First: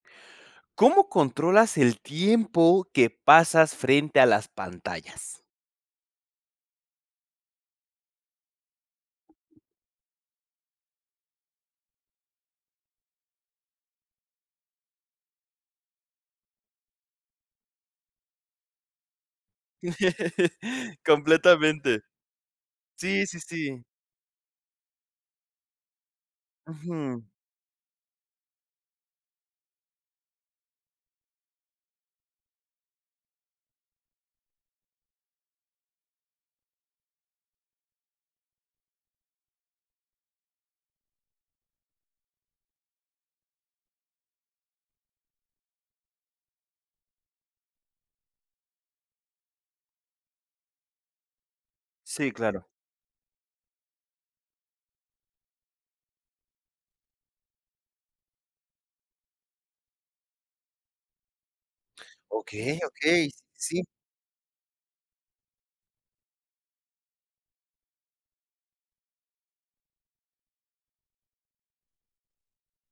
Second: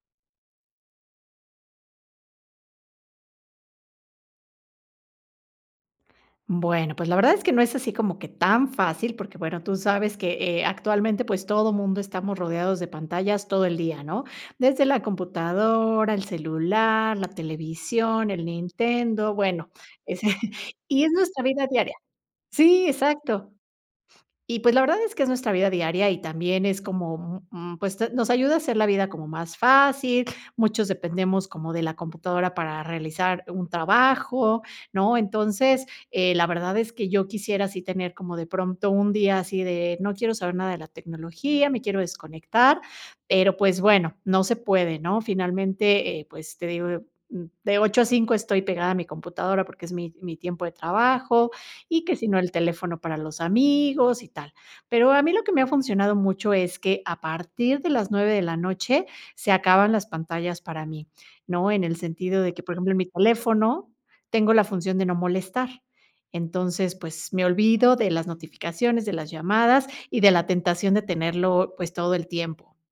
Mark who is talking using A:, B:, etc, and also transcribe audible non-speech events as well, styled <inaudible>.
A: ¿Cómo controlas el tiempo que pasas frente a las pantallas?
B: Bueno, pues, la verdad es que no es así como que tan fácil, porque, bueno, tú sabes que, eh, actualmente, pues, todo mundo estamos rodeados de pantallas todo el día, ¿no? Desde la computadora, el celular, la televisión, el Nintendo, bueno, ese,
A: <laughs>
B: y es nuestra vida diaria
A: Completamente.
B: sí,
A: Sí, sí,
B: exacto.
A: sí.
B: Y, pues, la verdad es que es nuestra vida diaria y también es
A: Ujú.
B: como, mm, pues, nos ayuda a hacer la vida como más fácil, muchos dependemos como de la computadora para realizar un trabajo, ¿no? Entonces, eh, la verdad es que yo quisiera sí tener como de pronto un día así de no quiero saber nada de la tecnología, me quiero desconectar, pero, pues, bueno, no se puede, ¿no? Finalmente, eh, pues, te digo, yo, mm, de 8 a 5 estoy pegada a mi computadora, porque es mi mi tiempo de trabajo, y que si
A: Sí,
B: no, el
A: claro.
B: teléfono para los amigos y tal. Pero a mí lo que me ha funcionado mucho es que a partir de las 9 de la noche se acaban las pantallas para mí, ¿no? En el sentido de que, por
A: Okey,
B: ejemplo, en mi
A: okey, sí.
B: teléfono tengo la función de no molestar. Entonces, pues, me olvido de las notificaciones, de las llamadas y de la tentación de tenerlo, pues, todo el tiempo.